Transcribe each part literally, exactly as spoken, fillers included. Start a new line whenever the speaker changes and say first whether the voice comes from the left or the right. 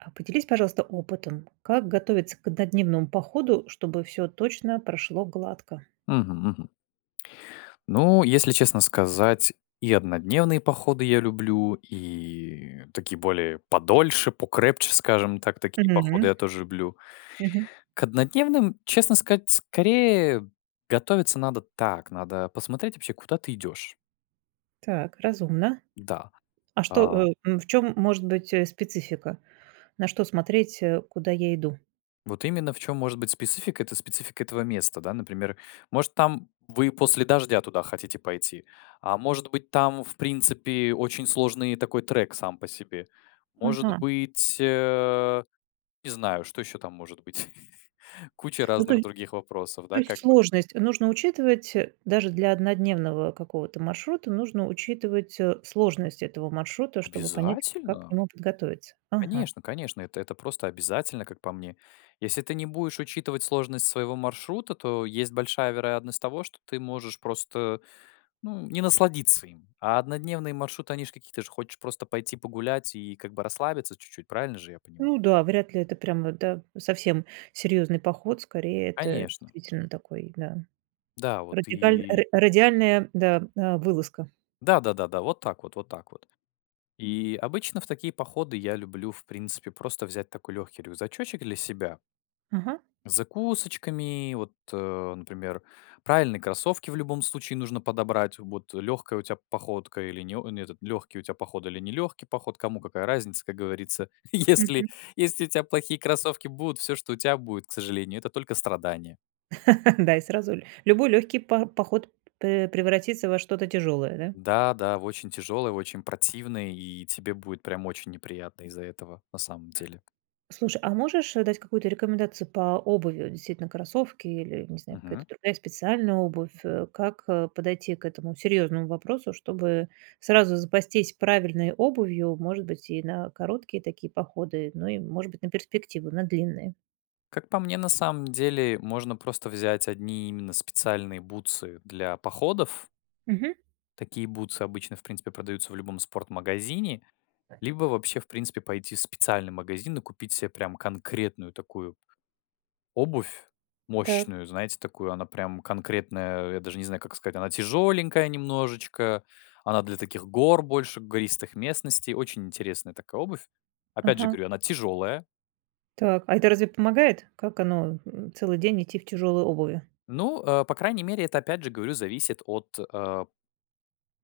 right: А поделись, пожалуйста, опытом, как готовиться к однодневному походу, чтобы всё точно прошло гладко?
left: Мгм, мгм. Ну, если честно сказать, и однодневные походы я люблю и такие более подольше, покрепче, скажем так, такие походы
right: Мгм.
left: я тоже люблю.
right: Мгм.
left: К однодневным, честно сказать, скорее готовиться надо так: надо посмотреть вообще, куда ты идешь.
right: Так, разумно.
left: Да.
right: А что,
left: А
right: э ам, в чем может быть, э, специфика? На что смотреть, э, куда я иду?
left: Вот именно в чём может быть специфика- это специфика этого места, да, например, может там, вы после дождя туда хотите пойти. А может быть, там в принципе очень сложный такой трек сам по себе. Может
right: Ага.
left: быть э, не знаю, что еще там может быть. Куча
right: Ну, то
left: разных
right: е
left: других вопросов,
right: то
left: да,
right: есть
left: как бы.
right: сложность нужно учитывать, э, даже для однодневного какого-то маршрута нужно учитывать, о, сложность этого маршрута, чтобы понять, как к
left: Обязательно!
right: нему подготовиться. Ага.
left: Конечно, конечно, это это просто обязательно, как по мне. Если ты не будешь учитывать сложность своего маршрута, то есть большая вероятность того, что ты можешь просто, ну не насладиться им. А однодневные маршруты- они ж какие, ты же хочешь просто пойти погулять и как бы расслабиться чуть-чуть, правильно же я понима
right: Ну да, вряд ли это прямо, да, совсем серьезный поход. Скорее это
left: Конечно.
right: действительно такой, да,
left: Да вот
right: радикальн
left: и
right: ра радиальная, да, э, вылазка.
left: Да да да да, вот так вот вот так вот. И обычно в такие походы я люблю в принципе просто взять такой легкий рюкзачочек для себя.
right: Ага.
left: С закусочками вот, o, например. Правильные кроссовки в любом случае нужно подобрать вот, легкая у тебя походка или не о не этот легкий у тебя поход или нелегкий поход, кому какая разница, как говорится. Если
right: Мгм.
left: если у тя плохие кроссовки будут, всё, что у тя будет, к сожалению, это только страдания.
right: Да, и сразу ль любой легкий по поход п п превратится во что-то тяжелое, да?
left: Да-да, в очень тяжелой, в очень противной, и тебе будет прям очень неприятно из-за этого, на самом деле.
right: Слушай, а можешь, э, дать какую-то рекомендацию по обуви, э, действительно кроссовки или, не знаю, какая-то
left: Мгм.
right: другая специальная обувь, э. Как, э, подойти к этому серьезному вопросу, чтобы сразу запастись правильной обувью, может быть, и на короткие такие походы, но и, может быть, на перспективу, на длинные?
left: Как по мне, на самом деле можно просто взять одни именно специальные бутсы для походов.
right: Мгм.
left: Такие бутсы обычно, в принципе, продаются в любом спорт-магазине. Либо вообще в принципе пойти в специальный магазин и купить себе прям конкретную такую обувь,
right: Так.
left: мощную, знаете, такую, она прям конкретная, я даже не знаю, как сказать. Она тяжеленькая немножечко, она для таких гор больше, гористых местностей. Очень интересная такая обувь. Опять же,
right: Ага.
left: говорю, она тяжелая.
right: Так, а это разве помогает? Как оно, э, целый день идти в тяжелой обуви?
left: Ну, а, по крайней мере, это, опять же, говорю, зависит от, а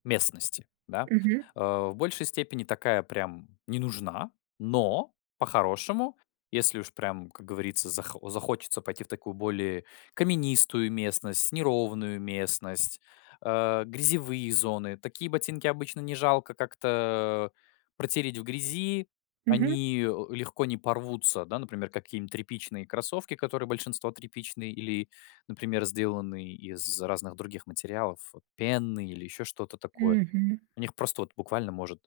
left: местности, да.
right: Мгм.
left: А, в большей степени такая прям не нужна, но по-хорошему, если уж прям, как говорится, зах захочется пойти в такую более каменистую местность, неровную местность, а, грязевые зоны, такие ботинки обычно не жалко как-то, протереть в грязи,
right: Мгм.
left: они, э, легко не порвутся, да, например, какие-нибудь тряпичные кроссовки, которые большинство тряпичные или, например, сделанные из разных других материалов, пены или еще что-то такое.
right: Мгм.
left: У них просто вот буквально может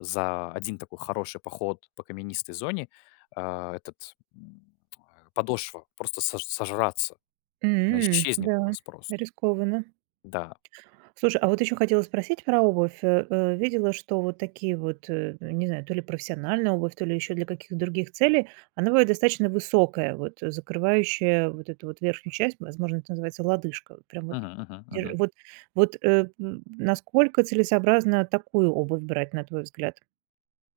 left: за один такой хороший поход по каменистой зоне, а, этот, м, ой, подошва, просто сож сожраться. Она
right: М.
left: исчезнет у
right: Да,
left: вас просто.
right: рискованно.
left: Да.
right: Слушай, а вот еще хотела спросить про обувь, а, э. Видела, что вот такие вот, э, э, не знаю, то ли профессиональная обувь, то ли еще для каких других целей, она бывает достаточно высокая, вот закрывающая вот эту вот верхнюю часть, возможно, это называется лодыжка. Прям вот
left: Мгм мгм
right: дер
left: мгм.
right: вот вот, э, м, насколько целесообразно такую обувь брать, на твой взгляд?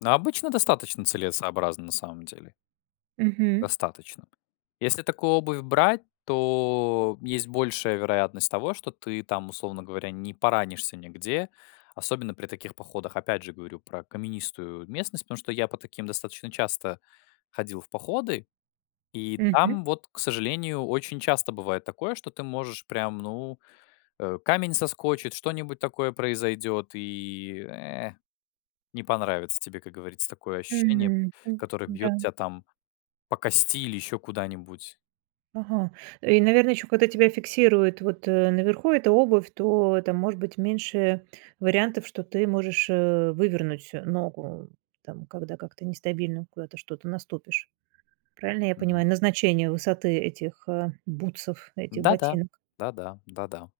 left: На обычно достаточно целесообразно, на самом деле.
right: Мгм.
left: Достаточно. Если такую обувь брать, то есть большая вероятность того, что ты там, условно говоря, не поранишься нигде, особенно при таких походах. Опять же, говорю про каменистую местность, потому что я по таким достаточно часто ходил в походы. И
right: Мгм.
left: там, вот, к сожалению, очень часто бывает такое, что ты можешь прям, ну, э, камень соскочит, что-нибудь такое произойдет и, э, не понравится тебе, как говорится, такое ощущение,
right: Мгм.
left: которое бьет
right: М-да.
left: тя там по кости или еще куда-нибудь.
right: Ага. И, наверно, еще когда тебя фиксирует вот, э, наверху эта обувь, то там может быть меньше вариантов, что ты можешь, э, вывернуть, э, ногу. Там, когда как-то нестабильно куда-то что-то наступишь. Правильно я
left: Мгм.
right: понимаю, назначение высоты этих, а, бутсов, этих
left: Да-да,
right: ботинок?
left: да-да, да-да,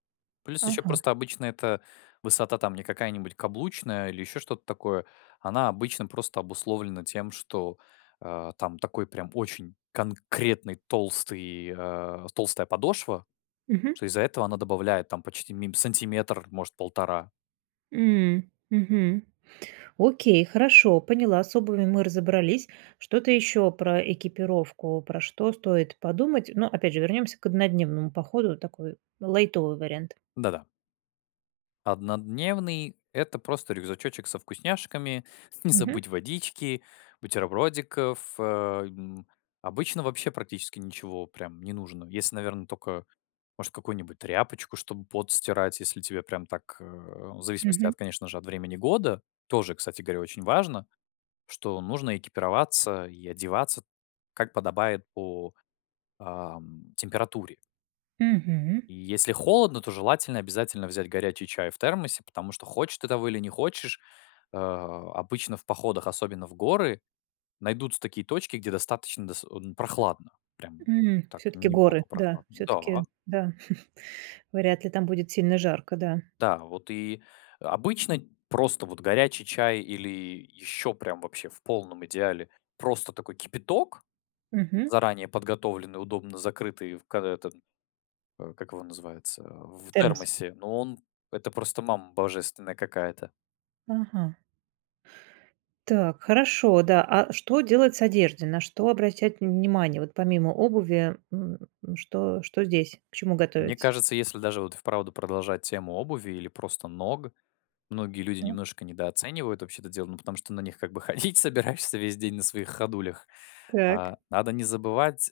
left: плюс еще
right: Ага.
left: просто обычно эта высота там не какая-нибудь каблучная или еще что-то такое. Она обычно просто обусловлена тем, что, а, там такой прям очень конкретный толстый, а, толстая подошва,
right: Мгм.
left: что из-за этого она добавляет там почти мим сантиметр, может, полтора.
right: М, мгм. Окей, хорошо, поняла, с обувью мы разобрались. Что-то еще про экипировку, про что стоит подумать? Но опять же, вернемся к однодневному походу, такой лайтовый вариант.
left: Да-да. Однодневный- это просто рюкзачочек со вкусняшками, не
right: Мгм.
left: забыть водички, бутербродиков, а, м. Обычно вообще практически ничего прям не нужно. Если, наверно, тока, может, какую-нибудь тряпочку, чтобы пот стирать, если тебе прям так, э, в зависимости
right: Мгм.
left: от, конечно же, от времени года. Тоже, кстати говоря, очень важно, что нужно экипироваться и одеваться как подобает по, ам, температуре.
right: Мгм.
left: И если холодно, то желательно обязательно взять горячий чай в термосе, потому что хочешь ты того или не хочешь, а обычно в походах, особенно в горы, найдутся такие точки, где достаточно дос одн прохладно, прям
right: М.
left: так
right: Всё-таки горы,
left: неплохо
right: да,
left: прохладно. Да.
right: всё-таки, да. Вряд ли там будет сильно жарко, да.
left: Да, вот и обычно просто вот горячий чай или еще прям, вообще в полном идеале, просто такой кипяток,
right: Мгм.
left: заранее подготовленный, удобно закрытый в ка этом, э, как его называется,
right: В
left: в
right: термос.
left: термосе, но он это просто мама божественная какая-то.
right: Ага. Так, хорошо, да. А что делать с одеждой? На что обращать внимание вот помимо обуви, м? Что что здесь? К чему
left: Мне
right: готовиться?
left: кажется, если даже вот, и вправду, продолжать тему обуви или просто ног, многие люди
right: Да.
left: немножко недооценивают вообще это дело, ну, потому что на них как бы ходить собираешься весь день, на своих ходулях
right: Так.
left: А, надо не забывать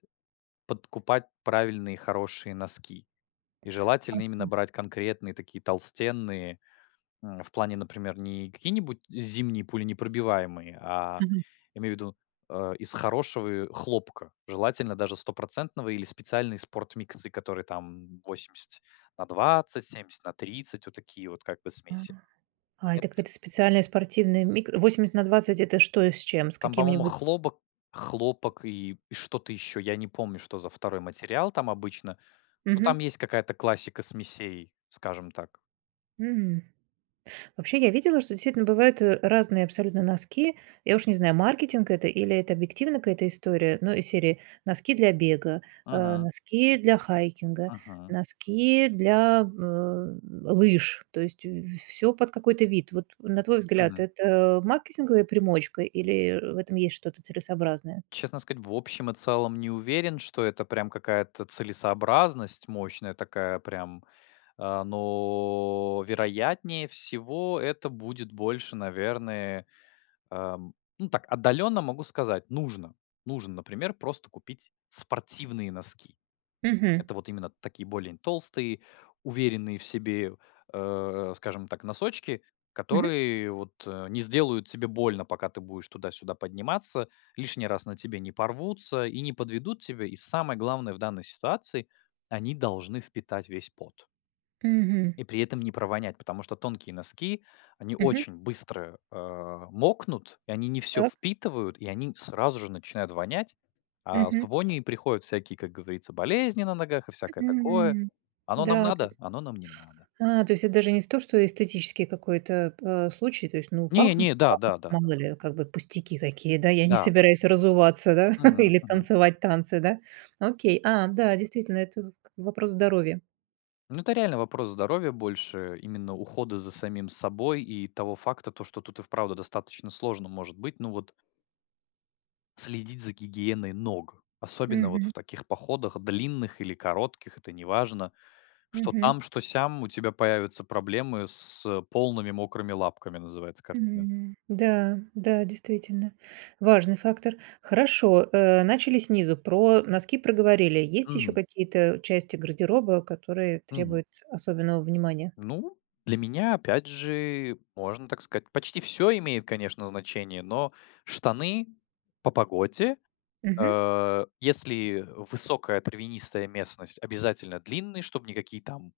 left: подкупать правильные хорошие носки. И желательно именно
right: Ага.
left: брать конкретные такие толстенные, м, в плане, например, не какие-нибудь зимние пуленепробиваемые, а
right: Мгм.
left: имею в виду, э, из хорошего, э, хлопка. Желательно даже стопроцентного или специальные спорт миксы, которые там восемьдесят на двадцать, семьдесят на тридцать, вот такие вот как бы
right: А,
left: смеси,
right: а
left: эт
right: это какая-то специальная спортивная мик восемьдесят на двадцать это что и с чем? С
left: Там, по-моему,
right: каким-нибудь
left: хлобок хлопок и что-то еще, я не помню что за второй материал там обычно. Ну, там
right: Мгм.
left: есть какая-то классика смесей, скажем так.
right: М. Вообще, я видела, что действительно бывают, э, разные абсолютно носки. Я уж не знаю, маркетинг это или это объективно какая-то история, ну, из серии: носки для бега, а,
left: Мгм.
right: носки для хайкинга,
left: Мгм.
right: носки для, э, лыж. То есть в всё под какой-то вид. Вот, на твой взгляд,
left: Мгм.
right: это маркетинговая примочка или, э, в этом есть что-то целесообразное?
left: Честно сказать, в общем и целом не уверен, что это прям какая-то целесообразность мощная такая, прям, а, но, вероятнее всего, это будет больше, наверное, ам, ну, так отдаленно могу сказать: нужно, нужно, например, просто купить спортивные носки.
right: Мгм.
left: Это вот именно такие более н толстые, уверенные в себе, э, скажем так, носочки,
right: Мгм.
left: которые вот не сделают тебе больно, пока ты будешь туда-сюда подниматься, лишний раз на тебе не порвутся и не подведут тебя. И самое главное в данной ситуации: они должны впитать весь пот.
right: Мгм.
left: И при этом не провонять, потому что тонкие носки, они
right: Мгм.
left: очень быстро, а, мокнут, и они не всё
right: Так.
left: впитывают, и они сразу же начинают вонять. А с
right: Мгм.
left: вонью и приходят всякие, как говорится, болезни на ногах и всякое такое.
right: Мгм,
left: Оно нам
right: да, то есть
left: надо? Оно нам не надо.
right: А, то есть это даже не сто, что эстетический какой-то п а, случай. То есть, ну,
left: Не
right: пахнут
left: не, да
right: пах
left: да да да
right: мало
left: да.
right: ли, как бы пустяки какие, да? Я не
left: Да-да.
right: собираюсь разуваться, да,
left: Мгм,
right: или
left: мгм.
right: танцевать танцы, да? Окей. А, да, действительно, это в к вопрос здоровья.
left: Ну, это реально вопрос здоровья, больше именно ухода за самим собой и того факта, то, что тут и вправду достаточно сложно может быть. Ну вот Следить за гигиеной ног, особенно вот
right: Мгм.
left: в таких походах, длинных или коротких- это неважно. Что
right: Мгм.
left: там, что сям у тебя появятся проблемы с полными мокрыми лапками, называется картина.
right: М. Да, да, действительно, важный фактор. Хорошо, э, начали снизу, про носки проговорили. Есть еще
left: Мгм.
right: какие-то части гардероба, которые
left: Мгм.
right: требуют особенного внимания?
left: Ну, для меня опять же, можно так сказать, почти всё имеет, конечно, значение, но штаны- по погоде,
right: Мгм.
left: а, если высокая травянистая местность- обязательно длинные, чтобы никакие там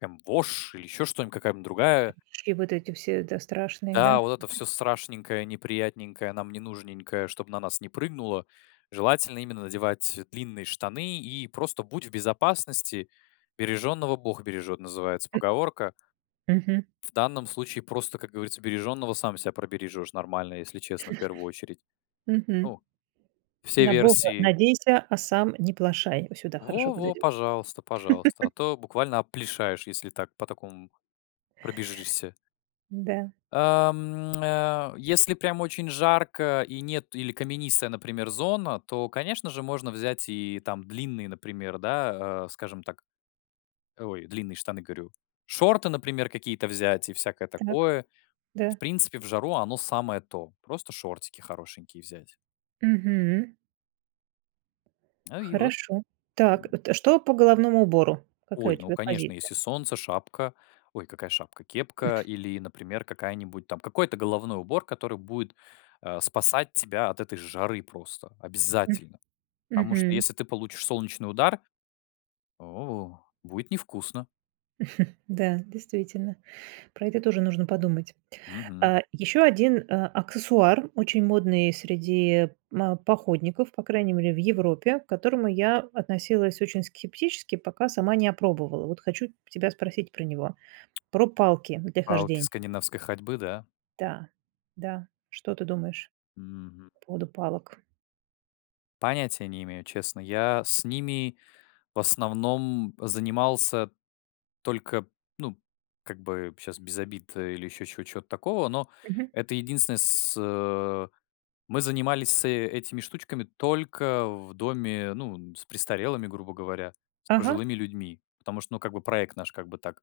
left: там вошь или еще что-нибудь, какая-нибудь другая
right: Конеч и вот эти все, да, страшные, да?
left: Да, вот это всё страшненькое, неприятненькое, нам не нужненькое, чтобы на нас не прыгнуло, желательно именно надевать длинные штаны и просто будь в безопасности. "Бережёного бог бережёт" называется
right: М.
left: поговорка.
right: Мгм.
left: В данном случае, просто, как говорится, бережёного сам себя пробережёшь нормально, если честно, в первую очередь.
right: Мгм.
left: Ну все
right: "На Бога
left: версии.
right: надейся, а сам не плошай." О, сюда
left: Во
right: хорошо
left: во,
right: подойдет.
left: пожалуйста, пожалуйста, а то буквально опплишаешь, если так по такому пробежишься.
right: М-да.
left: А, м, а, если прям очень жарко и нет или каменистая, например, зона, то, конечно же, можно взять и там длинные, например, да, э, скажем так, ой, длинные штаны, говорю. Шорты, например, какие-то взять и всякое
right: Так.
left: такое. В
right: Да.
left: принципе, в жару оно- самое то. Просто шортики хорошенькие взять.
right: Мгм.
left: Ну, и вот.
right: Хорошо. Так,
left: М.
right: это что по головному убору? Какая у
left: Ой, ну,
right: тебя
left: конечно,
right: позиция?
left: если солнце, шапка Ой, какая шапка? Кепка или, например, какая-нибудь там какой-то головной убор, который будет, а, спасать тебя от этой жары просто,
right: М.
left: обязательно. Потому что,
right: Мгм.
left: если ты получишь солнечный удар, о, будет невкусно.
right: Да, действительно, про это тоже нужно подумать.
left: Мгм.
right: А, еще один, а, аксессуар очень модный среди ма походников, по крайней мере в Европе, к которому я относилась очень скептически, пока сама не опробовала. Вот хочу тебя спросить про него, про палки для
left: Палки
right: хождень
left: скандинавской ходьбы, да?
right: Да, да, что ты думаешь
left: Мгм.
right: по поводу палок?
left: Понятия не имею, честно. Я с ними в основном занимался только, ну как бы щас без обид, э, или еще чего чего-то такого, но
right: Мгм.
left: это единственное с э мы занимались с этими штучками только в доме, ну, н с престарелыми, грубо говоря, с
right: Ага.
left: пожилыми людьми. Потому что ну как бы проект наш как бы так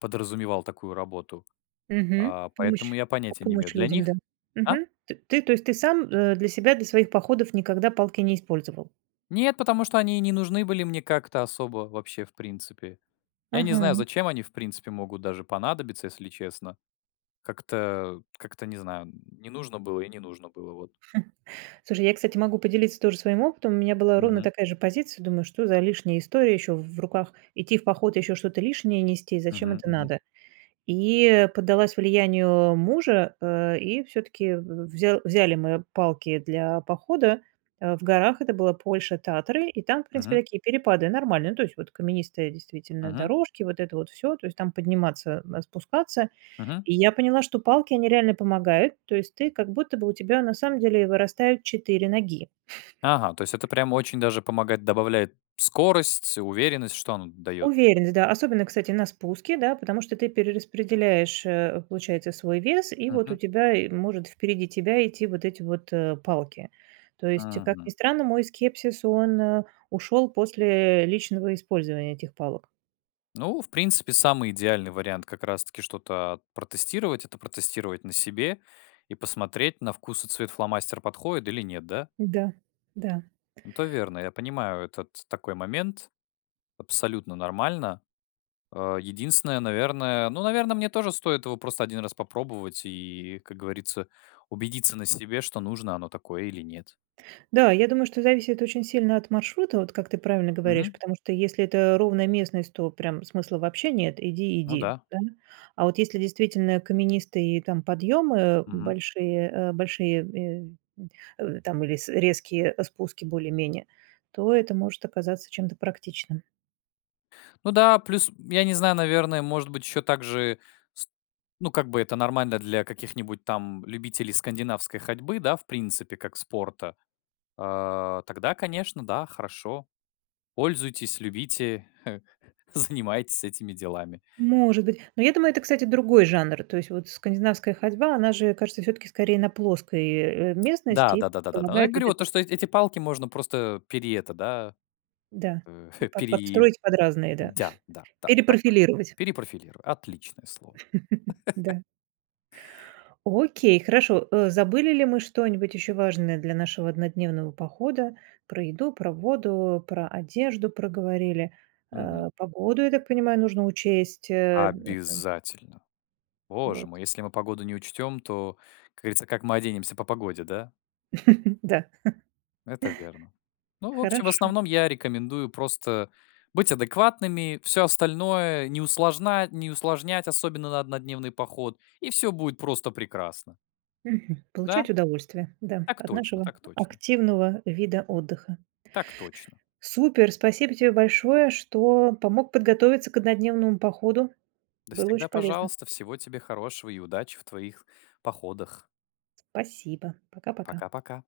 left: подразумевал такую работу.
right: Мгм.
left: А, поэтому
right: Помощь,
left: я
right: п
left: понятия не имею
right: помощь
left: для
right: людям, да.
left: них А?
right: Мгм. Т ты, то есть ты сам, э, для себя, для своих походов никогда палки не использовал?
left: Нет, потому что они и не нужны были мне как-то особо вообще в принципе. Я не знаю,
right: Ага.
left: зачем они в принципе могут даже понадобиться, если честно. Как-то, как-то не знаю, не нужно было и не нужно было, вот.
right: Слушай, я, кстати, могу поделиться тоже своим опытом. У меня была ровно
left: Мгм.
right: такая же позиция. Думаю, что за лишняя история еще в руках идти в поход, и еще что-то лишнее нести, зачем
left: Мгм
right: это
left: мгм.
right: надо? И поддалась влиянию мужа, э, и всё-таки в взял взяли мы палки для похода, а, в горах. Это была Польша, Татры. И там, в принципе,
left: Мгм.
right: такие перепады нормальные, ну то есть вот каменистые действительно
left: Мгм.
right: дорожки, вот это вот всё, то есть там подниматься, а, спускаться.
left: Мгм.
right: И я поняла, что палки они реально помогают, то есть ты как будто бы у тебя на самом деле вырастают четыре ноги.
left: Ага, то есть это прямо очень даже помогает, добавляет скорость, уверенность. Что оно дает?
right: Уверенность, да, особенно, кстати, на спуске, да? Потому что ты перераспределяешь, э, получается, свой вес и вот у
left: Мгм.
right: тебя и может впереди тебя идти вот эти вот, э, палки. То есть, как ни
left: Мгм.
right: странно, мой скепсис он, э, ушел после личного использования этих палок.
left: Ну, в принципе, самый идеальный вариант как раз таки что-то протестировать- это протестировать на себе и посмотреть, на вкус и цвет фломастер подходит или нет. Да?
right: Да, да.
left: Это верно, я понимаю, этот такой момент, абсолютно нормально. А, единственное, наверное, ну, наверно, мне тоже стоит его просто один раз попробовать и, как говорится, убедиться на себе, что нужно оно такое или нет.
right: Да, я думаю, что зависит очень сильно от маршрута, вот как ты правильно говоришь,
left: Мгм.
right: потому что если это ровная местность, то прям смысла вообще нет: иди
left: Ну
right: иди,
left: да.
right: да? А вот если действительно каменистые там подъемы
left: Мгм.
right: большие, а, большие, э, э, там или с резкие, а, спуски более-менее, то это может оказаться чем-то практичным.
left: Ну да, плюс, я не знаю, наверное, может быть, еще также ст ну как бы это нормально для каких-нибудь там любителей скандинавской ходьбы, да, в принципе, как спорта. А, тогда, конечно, да, хорошо. Пользуйтесь, любите, занимайтесь этими делами.
right: Может быть. Но я думаю, это, кстати, другой жанр, то есть вот скандинавская ходьба, она же, кажется, всё-таки скорее на плоской, э, местности
left: Да
right: и
left: да да да да да. Ну я
right: помогает вот
left: говорю вот
right: этим
left: то, что эти эти палки можно просто пере это, да
right: Да,
left: э,
right: под
left: пери
right: подстроить под разные, да.
left: Дя, да, да, так точно.
right: Перепрофилировать.
left: Перепрофилируй. Отличное слово.
right: Да. Окей, хорошо. Э, забыли ли мы что-нибудь еще важное для нашего однодневного похода? Про еду, про воду, про одежду проговорили. А,
left: Мгм.
right: погоду, я так понимаю, нужно учесть, э это
left: Обязательно. Боже
right: Вот.
left: мой, если мы погоду не учтём, то, как говорится, как мы оденемся по погоде, да?
right: Да.
left: Это верно. Ну, в общем, в
right: Хорошо.
left: основном я рекомендую просто быть адекватными, всё остальное не усложна не усложнять, особенно на однодневный поход, и всё будет просто прекрасно.
right: Мгм.
left: Да.
right: Получать удовольствие, да,
left: Так
right: от
left: точно,
right: нашего
left: так точно.
right: активного вида отдыха.
left: Так точно.
right: Супер, спасибо тебе большое, что помог подготовиться к однодневному походу,
left: Да
right: было очень
left: всегда
right: полезно.
left: пожалуйста. Всего тебе хорошего и удачи в твоих походах.
right: Спасибо. Пока-пока.
left: Пока-пока.